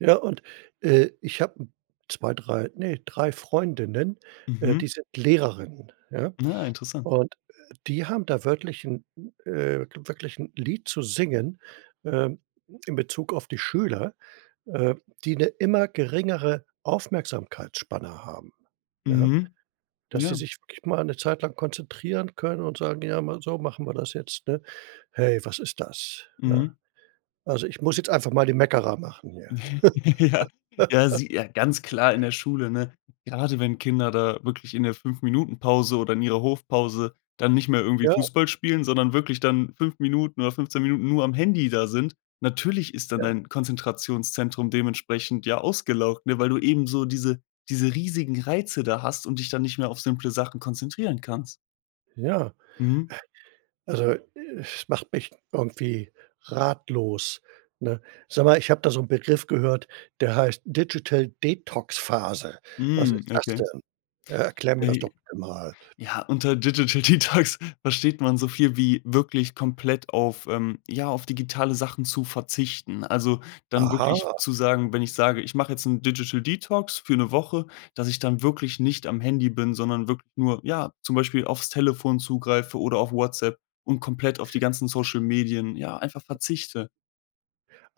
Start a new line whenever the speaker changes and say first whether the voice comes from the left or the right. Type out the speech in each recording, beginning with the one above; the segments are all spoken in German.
right: Ja, und, äh, ich habe 2, 3, ne, 3 Freundinnen, äh,
left: Mhm.
right: die sind Lehrerinnen, ja?
left: Ah, interessant.
right: Und, die haben da wirklich 'n äh, wirklich 'n Lied zu singen, ähm, in Bezug auf die Schüler, ähm, die 'ne immer geringere Aufmerksamkeitsspanne haben, ja?
left: Mhm.
right: Dass die
left: Ja.
right: sich wirklich mal 'ne Zeit lang konzentrieren können und sagen: „Ja, mal so machen wir das jetzt," ne? Hey, was ist das, ne?
left: Mhm.
right: Also, ich muss jetzt einfach mal den Meckerer machen hier.
left: Ja. Ja, sie ja, ganz klar in der Schule, ne? Gerade wenn Kinder da wirklich in der 5 Minuten Pause oder in ihrer Hofpause dann nicht mehr irgendwie
right: Ja.
left: Fußball spielen, sondern wirklich dann 5 Minuten oder 15 Minuten nur am Handy da sind, natürlich ist dann
right: Ja.
left: dein Konzentrationszentrum dementsprechend, ja, ausgelaugt, ne? Weil du eben so diese diese riesigen Reize da hast und dich dann nicht mehr auf simple Sachen konzentrieren kannst.
right: Ja.
left: Mhm.
right: Also, es macht mich irgendwie ratlos, ne? Sag mal, ich habe da so 'n Begriff gehört, der heißt Digital Detox Phase. Was
left: Mhm.
right: ist das
left: Okay.
right: denn? Erklär mir das doch, bitte mal.
left: Ja, unter Digital Detox versteht man so viel wie wirklich komplett auf, ähm, ja, auf digitale Sachen zu verzichten. Also, dann wirklich
right: Aha.
left: zu sagen wenn ich sage: „Ich mache jetzt 'n Digital Detox für 'ne Woche," dass ich dann wirklich nicht am Handy bin, sondern wirk nur, ja, zum Beispiel aufs Telefon zugreife oder auf Whatsapp und komplett auf die ganzen Social Medien, ja, einfach verzichte.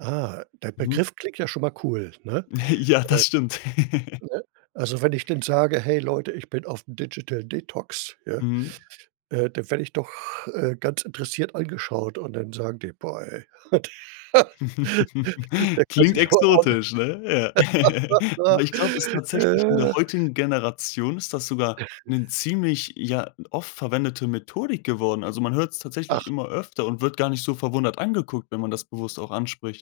right: Ah, der
left: Mhm.
right: Begriff klingt ja schon mal cool, ne?
left: Ja, das stimmt.
right: Äh, ne? Also, wenn ich denn sage: „Hey Leute, ich bin aufm Digital Detox, ne?“
left: Mhm.
right: Äh, dann werde ich doch, äh, ganz interessiert angeschaut und dann sagen die: „Boah, ey.“ Und
left: Klingt exotisch, ne? Ja. Aber ich glaube, ist
right: der.
left: tatsächlich in der
right: [unintelligible]
left: heutigen Generation ist das sogar 'ne ziemlich ja, oft verwendete Methodik geworden. Also man hört's tatsächlich
right: Ach.
left: immer öfter und wird gar nicht so verwundert angeguckt, wenn man das bewusst auch anspricht.